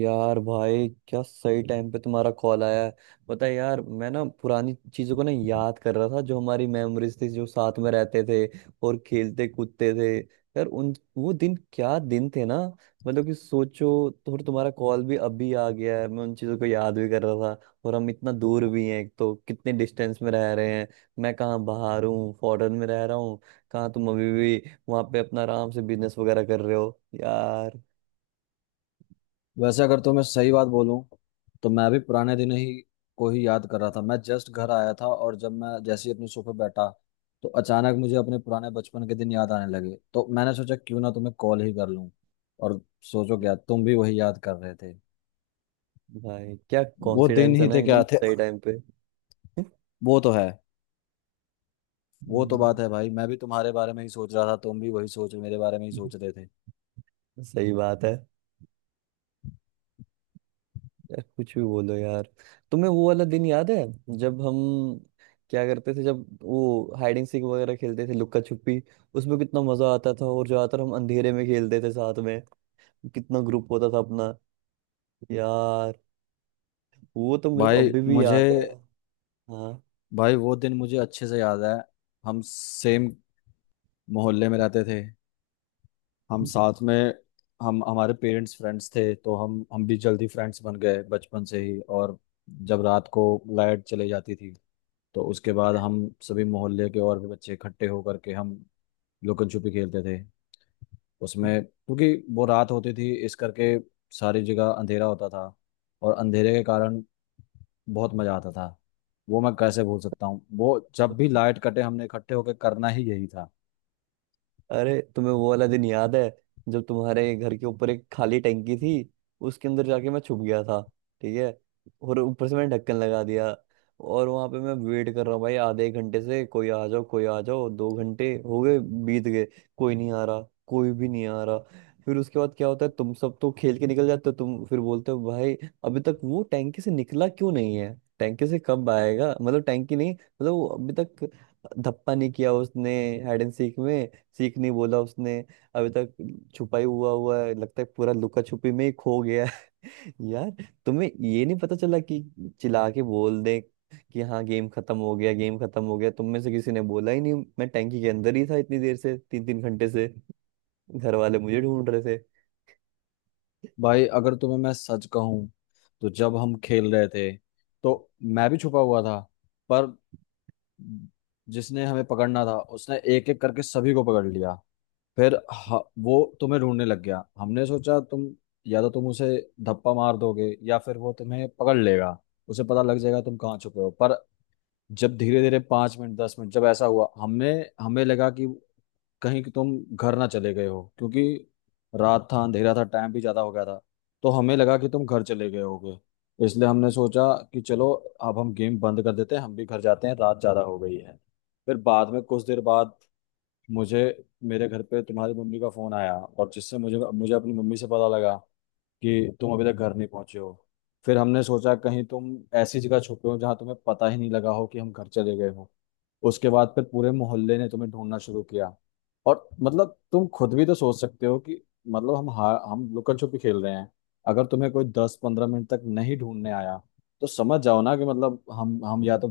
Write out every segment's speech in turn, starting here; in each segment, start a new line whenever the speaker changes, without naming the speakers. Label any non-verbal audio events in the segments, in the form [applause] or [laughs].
यार भाई, क्या सही टाइम पे तुम्हारा कॉल आया है। पता है यार, मैं ना पुरानी चीजों को ना याद कर रहा था, जो हमारी मेमोरीज थी, जो साथ में रहते थे और खेलते कूदते थे। यार उन वो दिन क्या दिन थे ना। मतलब कि सोचो तो, और तुम्हारा कॉल भी अभी आ गया है, मैं उन चीजों को याद भी कर रहा था, और हम इतना दूर भी हैं, एक तो कितने डिस्टेंस में रह रहे हैं। मैं कहाँ बाहर हूँ, फॉरेन में रह रहा हूँ, कहाँ तुम अभी भी वहां पे अपना आराम से बिजनेस वगैरह कर रहे हो यार।
वैसे अगर तुम्हें सही बात बोलूं तो मैं भी पुराने दिन ही को ही याद कर रहा था। मैं जस्ट घर आया था और जब मैं जैसे ही अपने सोफे बैठा तो अचानक मुझे अपने पुराने बचपन के दिन याद आने लगे। तो मैंने सोचा क्यों ना तुम्हें कॉल ही कर लूं और सोचो क्या तुम भी वही याद कर रहे थे।
भाई, क्या
वो दिन
कॉन्फिडेंस है
ही
ना,
थे
एकदम
क्या थे।
सही टाइम पे।
वो तो है। वो तो
हम्म।
बात है भाई, मैं भी तुम्हारे बारे में ही सोच रहा था, तुम भी वही सोच मेरे बारे में ही सोच रहे थे।
सही बात है। यार कुछ भी बोलो यार, तुम्हें वो वाला दिन याद है जब हम क्या करते थे, जब वो हाइड एंड सीक वगैरह खेलते थे, लुक्का छुपी। उसमें कितना मजा आता था, और ज्यादातर हम अंधेरे में खेलते थे साथ में। कितना ग्रुप होता था अपना यार। वो तो मेरे को
भाई
अभी भी
मुझे
याद है। हाँ।
भाई वो दिन मुझे अच्छे से याद है। हम सेम मोहल्ले में रहते थे, हम साथ में, हम हमारे पेरेंट्स फ्रेंड्स थे तो हम भी जल्दी फ्रेंड्स बन गए बचपन से ही। और जब रात को लाइट चली जाती थी तो उसके बाद हम सभी मोहल्ले के और भी बच्चे इकट्ठे होकर के हम लुकन छुपी खेलते थे। उसमें क्योंकि वो रात होती थी इस करके सारी जगह अंधेरा होता था, और अंधेरे के कारण बहुत मजा आता था। वो मैं कैसे भूल सकता हूँ। वो जब भी लाइट कटे हमने इकट्ठे होकर करना ही यही था।
अरे तुम्हें वो वाला दिन याद है जब तुम्हारे घर के ऊपर एक खाली टंकी थी, उसके अंदर जाके मैं छुप गया था। ठीक है। और ऊपर से मैंने ढक्कन लगा दिया, और वहां पे मैं वेट कर रहा हूँ, भाई आधे एक घंटे से कोई आ जाओ कोई आ जाओ, 2 घंटे हो गए, बीत गए, कोई नहीं आ रहा, कोई भी नहीं आ रहा। फिर उसके बाद क्या होता है, तुम सब तो खेल के निकल जाते हो, तुम फिर बोलते हो, भाई अभी तक वो टैंकी से निकला क्यों नहीं है, टैंकी से कब आएगा, मतलब टैंकी नहीं, मतलब वो अभी तक धप्पा नहीं किया उसने, हाइड एंड सीक में सीख नहीं बोला उसने अभी तक, छुपाई हुआ हुआ है, लगता है पूरा लुका छुपी में ही खो गया है। [laughs] यार, तुम्हें ये नहीं पता चला कि चिल्ला के बोल दे कि हाँ गेम खत्म हो गया, गेम खत्म हो गया, तुम में से किसी ने बोला ही नहीं, मैं टैंकी के अंदर ही था इतनी देर से, तीन तीन घंटे से घर वाले मुझे ढूंढ रहे थे।
भाई अगर तुम्हें मैं सच कहूं, तो जब हम खेल रहे थे तो मैं भी छुपा हुआ था। पर जिसने हमें पकड़ना था उसने एक एक करके सभी को पकड़ लिया। फिर वो तुम्हें ढूंढने लग गया। हमने सोचा तुम या तो तुम उसे धप्पा मार दोगे या फिर वो तुम्हें पकड़ लेगा, उसे पता लग जाएगा तुम कहाँ छुपे हो। पर जब धीरे धीरे 5 मिनट 10 मिनट जब ऐसा हुआ, हमने हमें लगा कि कहीं कि तुम घर ना चले गए हो, क्योंकि रात था अंधेरा था टाइम भी ज्यादा हो गया था। तो हमें लगा कि तुम घर चले गए होगे। इसलिए हमने सोचा कि चलो अब हम गेम बंद कर देते हैं, हम भी घर जाते हैं, रात ज्यादा हो गई है। फिर बाद में कुछ देर बाद मुझे, मेरे घर पे तुम्हारी मम्मी का फोन आया, और जिससे मुझे मुझे अपनी मम्मी से पता लगा कि तुम अभी तक घर नहीं पहुंचे हो। फिर हमने सोचा कहीं तुम ऐसी जगह छुपे हो जहां तुम्हें पता ही नहीं लगा हो कि हम घर चले गए हो। उसके बाद फिर पूरे मोहल्ले ने तुम्हें ढूंढना शुरू किया। और मतलब तुम खुद भी तो सोच सकते हो कि मतलब हम लुकन छुपी खेल रहे हैं, अगर तुम्हें कोई 10 15 मिनट तक नहीं ढूंढने आया तो समझ जाओ ना कि मतलब हम या तो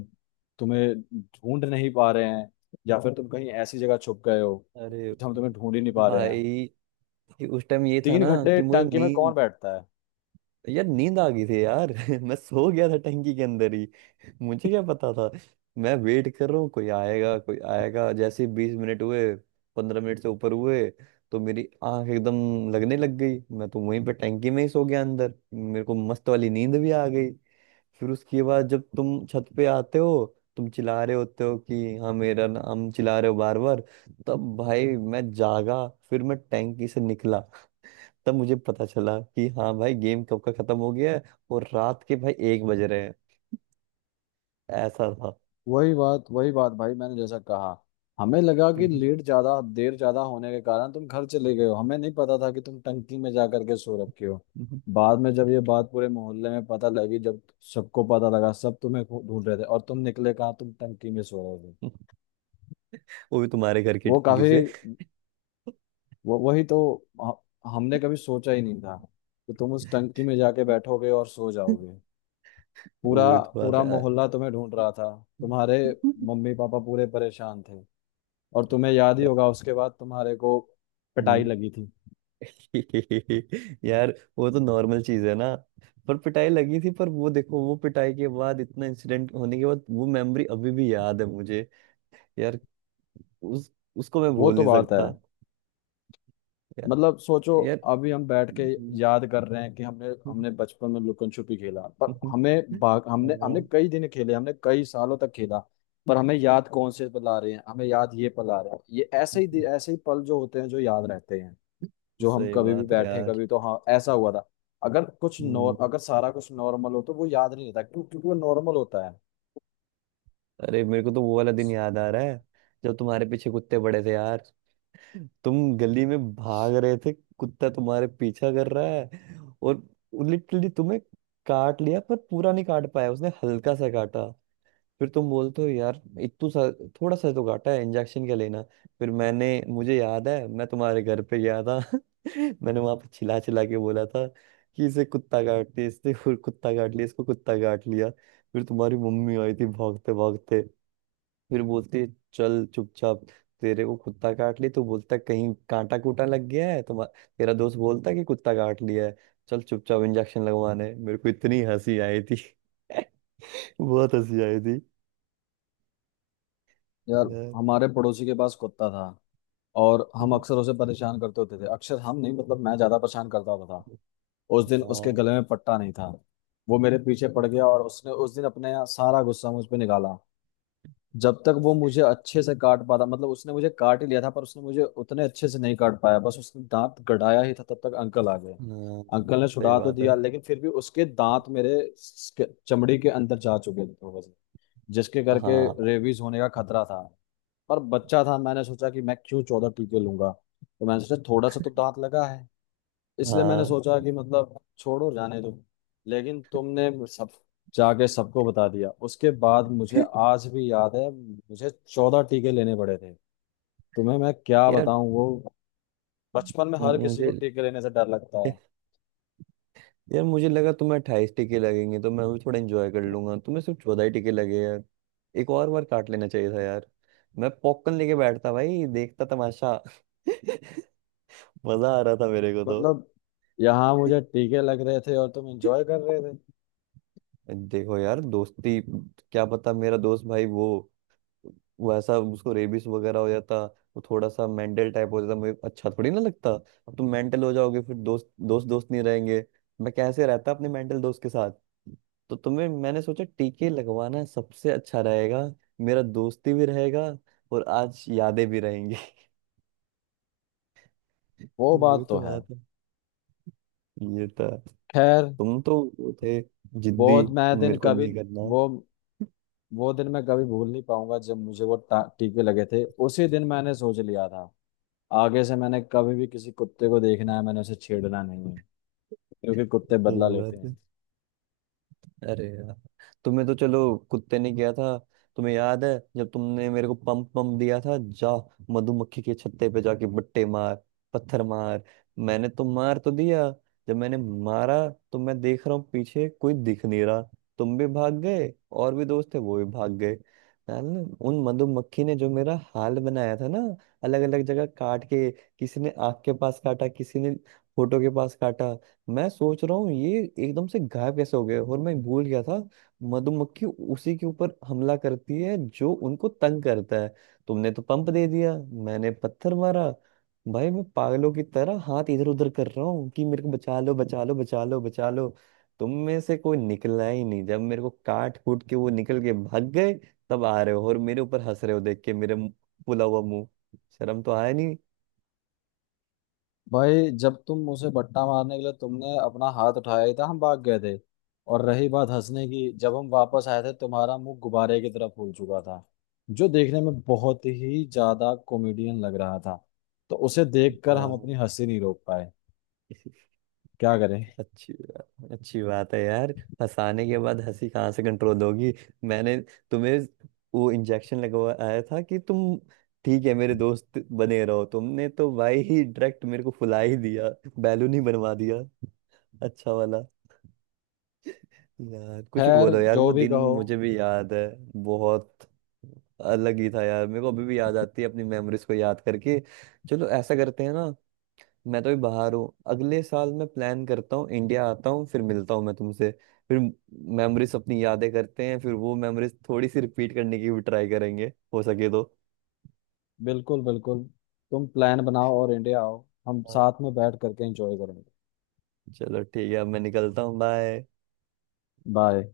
तुम्हें ढूंढ नहीं पा रहे हैं, या फिर तुम कहीं ऐसी जगह छुप गए हो कि
अरे
हम तुम्हें ढूंढ ही नहीं पा रहे हैं।
भाई, उस टाइम ये था
तीन
ना
घंटे
कि मुझे
टंकी में
नींद,
कौन बैठता है।
यार नींद आ गई थी यार। [laughs] मैं सो गया था टंकी के अंदर ही। [laughs] मुझे क्या पता था, मैं वेट कर रहा हूँ कोई आएगा कोई आएगा, जैसे 20 मिनट हुए, 15 मिनट से ऊपर हुए, तो मेरी आंख एकदम लगने लग गई, मैं तो वहीं पे टंकी में ही सो गया अंदर, मेरे को मस्त वाली नींद भी आ गई। फिर उसके बाद जब तुम छत पे आते हो, तुम चिल्ला रहे होते हो कि हाँ मेरा नाम चिल्ला रहे हो बार बार, तब भाई मैं जागा, फिर मैं टैंकी से निकला। तब मुझे पता चला कि हाँ भाई, गेम कब का खत्म हो गया है, और रात के भाई 1 बज रहे हैं। ऐसा था।
वही बात भाई, मैंने जैसा कहा, हमें लगा
[laughs]
कि
हम्म,
लेट ज्यादा देर ज्यादा होने के कारण तुम घर चले गए हो, हमें नहीं पता था कि तुम टंकी में जा करके सो रखे हो।
हम्म,
बाद में जब ये बात पूरे मोहल्ले में पता लगी, जब सबको पता लगा, सब तुम्हें ढूंढ रहे थे, और तुम निकले कहाँ, तुम टंकी में सो रहे थे।
हम्म। वो भी तुम्हारे घर की
वो
टंकी
काफी
से।
वो वही तो ह- हमने कभी सोचा ही नहीं था कि तुम उस टंकी में जाके बैठोगे और सो जाओगे। पूरा
वो भी तो बात
पूरा
है।
मोहल्ला तुम्हें ढूंढ रहा था, तुम्हारे मम्मी पापा पूरे परेशान थे। और तुम्हें याद ही
या-
होगा उसके बाद तुम्हारे को पिटाई
हम्म।
लगी थी।
[laughs] यार, वो तो नॉर्मल चीज है ना। पर पिटाई लगी थी, पर वो देखो, वो पिटाई के बाद, इतना इंसिडेंट होने के बाद वो मेमोरी अभी भी याद है मुझे यार। उस उसको मैं
वो
भूल
तो
नहीं
बात है।
सकता यार।
मतलब सोचो,
यार,
अभी हम बैठ के
हम्म।
याद कर रहे हैं कि हमने हमने बचपन में लुकन छुपी खेला। पर हमें
[laughs]
भाग हमने हमने
हाँ।
कई दिन खेले, हमने कई सालों तक खेला, पर हमें याद कौन से पल आ रहे हैं। हमें याद ये पल आ रहा है। ये ऐसे ही ऐसे ही पल जो होते हैं जो याद रहते हैं, जो हम
सही
कभी भी
बात है
बैठे
यार।
कभी, तो हाँ ऐसा हुआ था। अगर कुछ
हम्म।
नॉर अगर सारा कुछ नॉर्मल हो तो वो याद नहीं रहता, क्यों, क्योंकि वो नॉर्मल होता है।
अरे मेरे को तो वो वाला दिन याद आ रहा है जब तुम्हारे पीछे कुत्ते पड़े थे यार, तुम गली में भाग रहे थे, कुत्ता तुम्हारे पीछा कर रहा है, और लिटरली तुम्हें काट लिया, पर पूरा नहीं काट पाया, उसने हल्का सा काटा। फिर तुम बोलते हो यार, इतू सा, थोड़ा सा तो घाटा है, इंजेक्शन क्या लेना। फिर मैंने, मुझे याद है मैं तुम्हारे घर पे गया था। [laughs] मैंने वहां पे चिल्ला चिल्ला के बोला था कि इसे कुत्ता काट लिया, इसने, फिर कुत्ता काट लिया, इसको कुत्ता काट लिया। फिर तुम्हारी मम्मी आई थी भागते भागते, फिर बोलती है, चल चुपचाप, तेरे को कुत्ता काट लिया तो बोलता है, कहीं कांटा कूटा लग गया है तुम्हारा, तेरा दोस्त बोलता है कि कुत्ता काट लिया है, चल चुपचाप इंजेक्शन लगवाने, मेरे को इतनी हंसी आई थी। [laughs] बहुत हंसी आई थी
यार
यार।
हमारे पड़ोसी के पास कुत्ता था, और हम अक्सर उसे परेशान करते होते थे। अक्सर हम नहीं, मतलब मैं ज्यादा परेशान करता होता था। उस दिन उसके
हाँ।
गले में पट्टा नहीं था। वो मेरे पीछे पड़ गया, और उसने उस दिन अपने सारा गुस्सा मुझ पे निकाला। जब तक वो मुझे अच्छे से काट पाता, मतलब उसने मुझे काट ही लिया था, पर उसने मुझे उतने अच्छे से नहीं काट पाया, बस उसने दांत गड़ाया ही था तब तक अंकल आ गए।
हाँ,
अंकल ने
सही
छुड़ा तो
बात है।
दिया, लेकिन फिर भी उसके दांत मेरे चमड़ी के अंदर जा चुके थे। जिसके करके
हाँ
रेबीज होने का खतरा था। पर बच्चा था, मैंने सोचा कि मैं क्यों 14 टीके लूंगा, तो मैंने सोचा थोड़ा सा तो दांत लगा है, इसलिए मैंने
हाँ।
सोचा कि मतलब छोड़ो जाने दो। लेकिन तुमने सब जाके सबको बता दिया, उसके बाद मुझे
[laughs]
आज भी याद है, मुझे 14 टीके लेने पड़े थे। तुम्हें मैं क्या
यार।
बताऊं, वो बचपन में हर किसी
मुझे
को टीके लेने से डर लगता है।
यार, मुझे लगा तुम्हें 28 टिके लगेंगे तो मैं भी थोड़ा एंजॉय कर लूंगा, तुम्हें सिर्फ 14 ही टिके लगे यार, एक और बार काट लेना चाहिए था यार। मैं पॉपकॉर्न लेके बैठता भाई, देखता तमाशा। [laughs] मजा आ रहा था मेरे को तो।
मतलब यहाँ मुझे टीके लग रहे थे और तुम एंजॉय कर रहे थे।
देखो यार, दोस्ती, क्या पता, मेरा दोस्त भाई, वो वैसा उसको रेबिस वगैरह हो जाता, वो थोड़ा सा मेंटल टाइप हो जाता, मुझे अच्छा थोड़ी ना लगता। अब तुम मेंटल हो जाओगे, फिर दोस्त दोस्त दोस्त नहीं रहेंगे। मैं कैसे रहता अपने मेंटल दोस्त के साथ। तो तुम्हें, मैंने सोचा टीके लगवाना सबसे अच्छा रहेगा, मेरा दोस्ती भी रहेगा, और आज यादें भी रहेंगी। [laughs]
वो
तो वही
बात तो
तो
है।
बात है, ये था।
खैर,
तुम तो वो थे,
वो
जिद्दी,
मैं
मेरे
दिन
को
कभी
नहीं करना।
वो वो दिन मैं कभी भूल नहीं पाऊंगा जब मुझे वो टीके लगे थे। उसी दिन मैंने सोच लिया था आगे से मैंने कभी भी किसी कुत्ते को देखना है मैंने उसे छेड़ना नहीं है, क्योंकि कुत्ते बदला
सही
लेते
बात।
हैं।
अरे यार, तुम्हें तो चलो कुत्ते ने किया था, तुम्हें याद है जब तुमने मेरे को पंप पंप दिया था, जा मधुमक्खी के छत्ते पे जाके बट्टे मार, पत्थर मार। मैंने तो मार तो दिया, जब मैंने मारा तो मैं देख रहा हूँ, पीछे कोई दिख नहीं रहा। तुम भी भाग गए, और भी दोस्त थे वो भी भाग गए यार। ना, उन मधुमक्खी ने जो मेरा हाल बनाया था ना, अलग अलग जगह काट के, किसी ने आँख के पास काटा, किसी ने फोटो के पास काटा। मैं सोच रहा हूँ ये एकदम से गायब कैसे हो गए, और मैं भूल गया था मधुमक्खी उसी के ऊपर हमला करती है जो उनको तंग करता है। तुमने तो पंप दे दिया, मैंने पत्थर मारा। भाई मैं पागलों की तरह हाथ इधर उधर कर रहा हूँ कि मेरे को बचा लो बचा लो बचा लो बचा लो, तुम में से कोई निकला ही नहीं। जब मेरे को काट कूट के वो निकल के भाग गए, तब आ रहे हो और मेरे ऊपर हंस रहे हो देख के, मेरे फूला हुआ मुंह। शर्म तो आया नहीं।
भाई जब तुम उसे बट्टा मारने के लिए तुमने अपना हाथ उठाया ही था हम भाग गए थे। और रही बात हंसने की, जब हम वापस आए थे तुम्हारा मुंह गुब्बारे की तरह फूल चुका था, जो देखने में बहुत ही ज्यादा कॉमेडियन लग रहा था, तो उसे देखकर हम अपनी
हाँ।
हंसी नहीं रोक पाए, क्या करें।
अच्छी अच्छी बात है यार, फंसाने के बाद हंसी कहाँ से कंट्रोल होगी। मैंने तुम्हें वो इंजेक्शन लगवाया था कि तुम ठीक है मेरे दोस्त बने रहो, तुमने तो भाई ही डायरेक्ट मेरे को फुला ही दिया, बैलून ही बनवा दिया अच्छा वाला। यार कुछ भी
खैर,
बोलो यार, वो
जो भी
दिन
कहो,
मुझे भी याद है, बहुत अलग ही था यार, मेरे को अभी भी याद आती है अपनी मेमोरीज को याद करके। चलो ऐसा करते हैं ना, मैं तो भी बाहर हूँ, अगले साल मैं प्लान करता हूँ, इंडिया आता हूँ, फिर मिलता हूँ मैं तुमसे, फिर मेमोरीज अपनी यादें करते हैं, फिर वो मेमोरीज थोड़ी सी रिपीट करने की भी ट्राई करेंगे हो सके तो।
बिल्कुल बिल्कुल, तुम प्लान बनाओ और इंडिया आओ, हम
हाँ।
साथ में बैठ करके एंजॉय करेंगे।
चलो ठीक है, अब मैं निकलता हूँ, बाय।
बाय।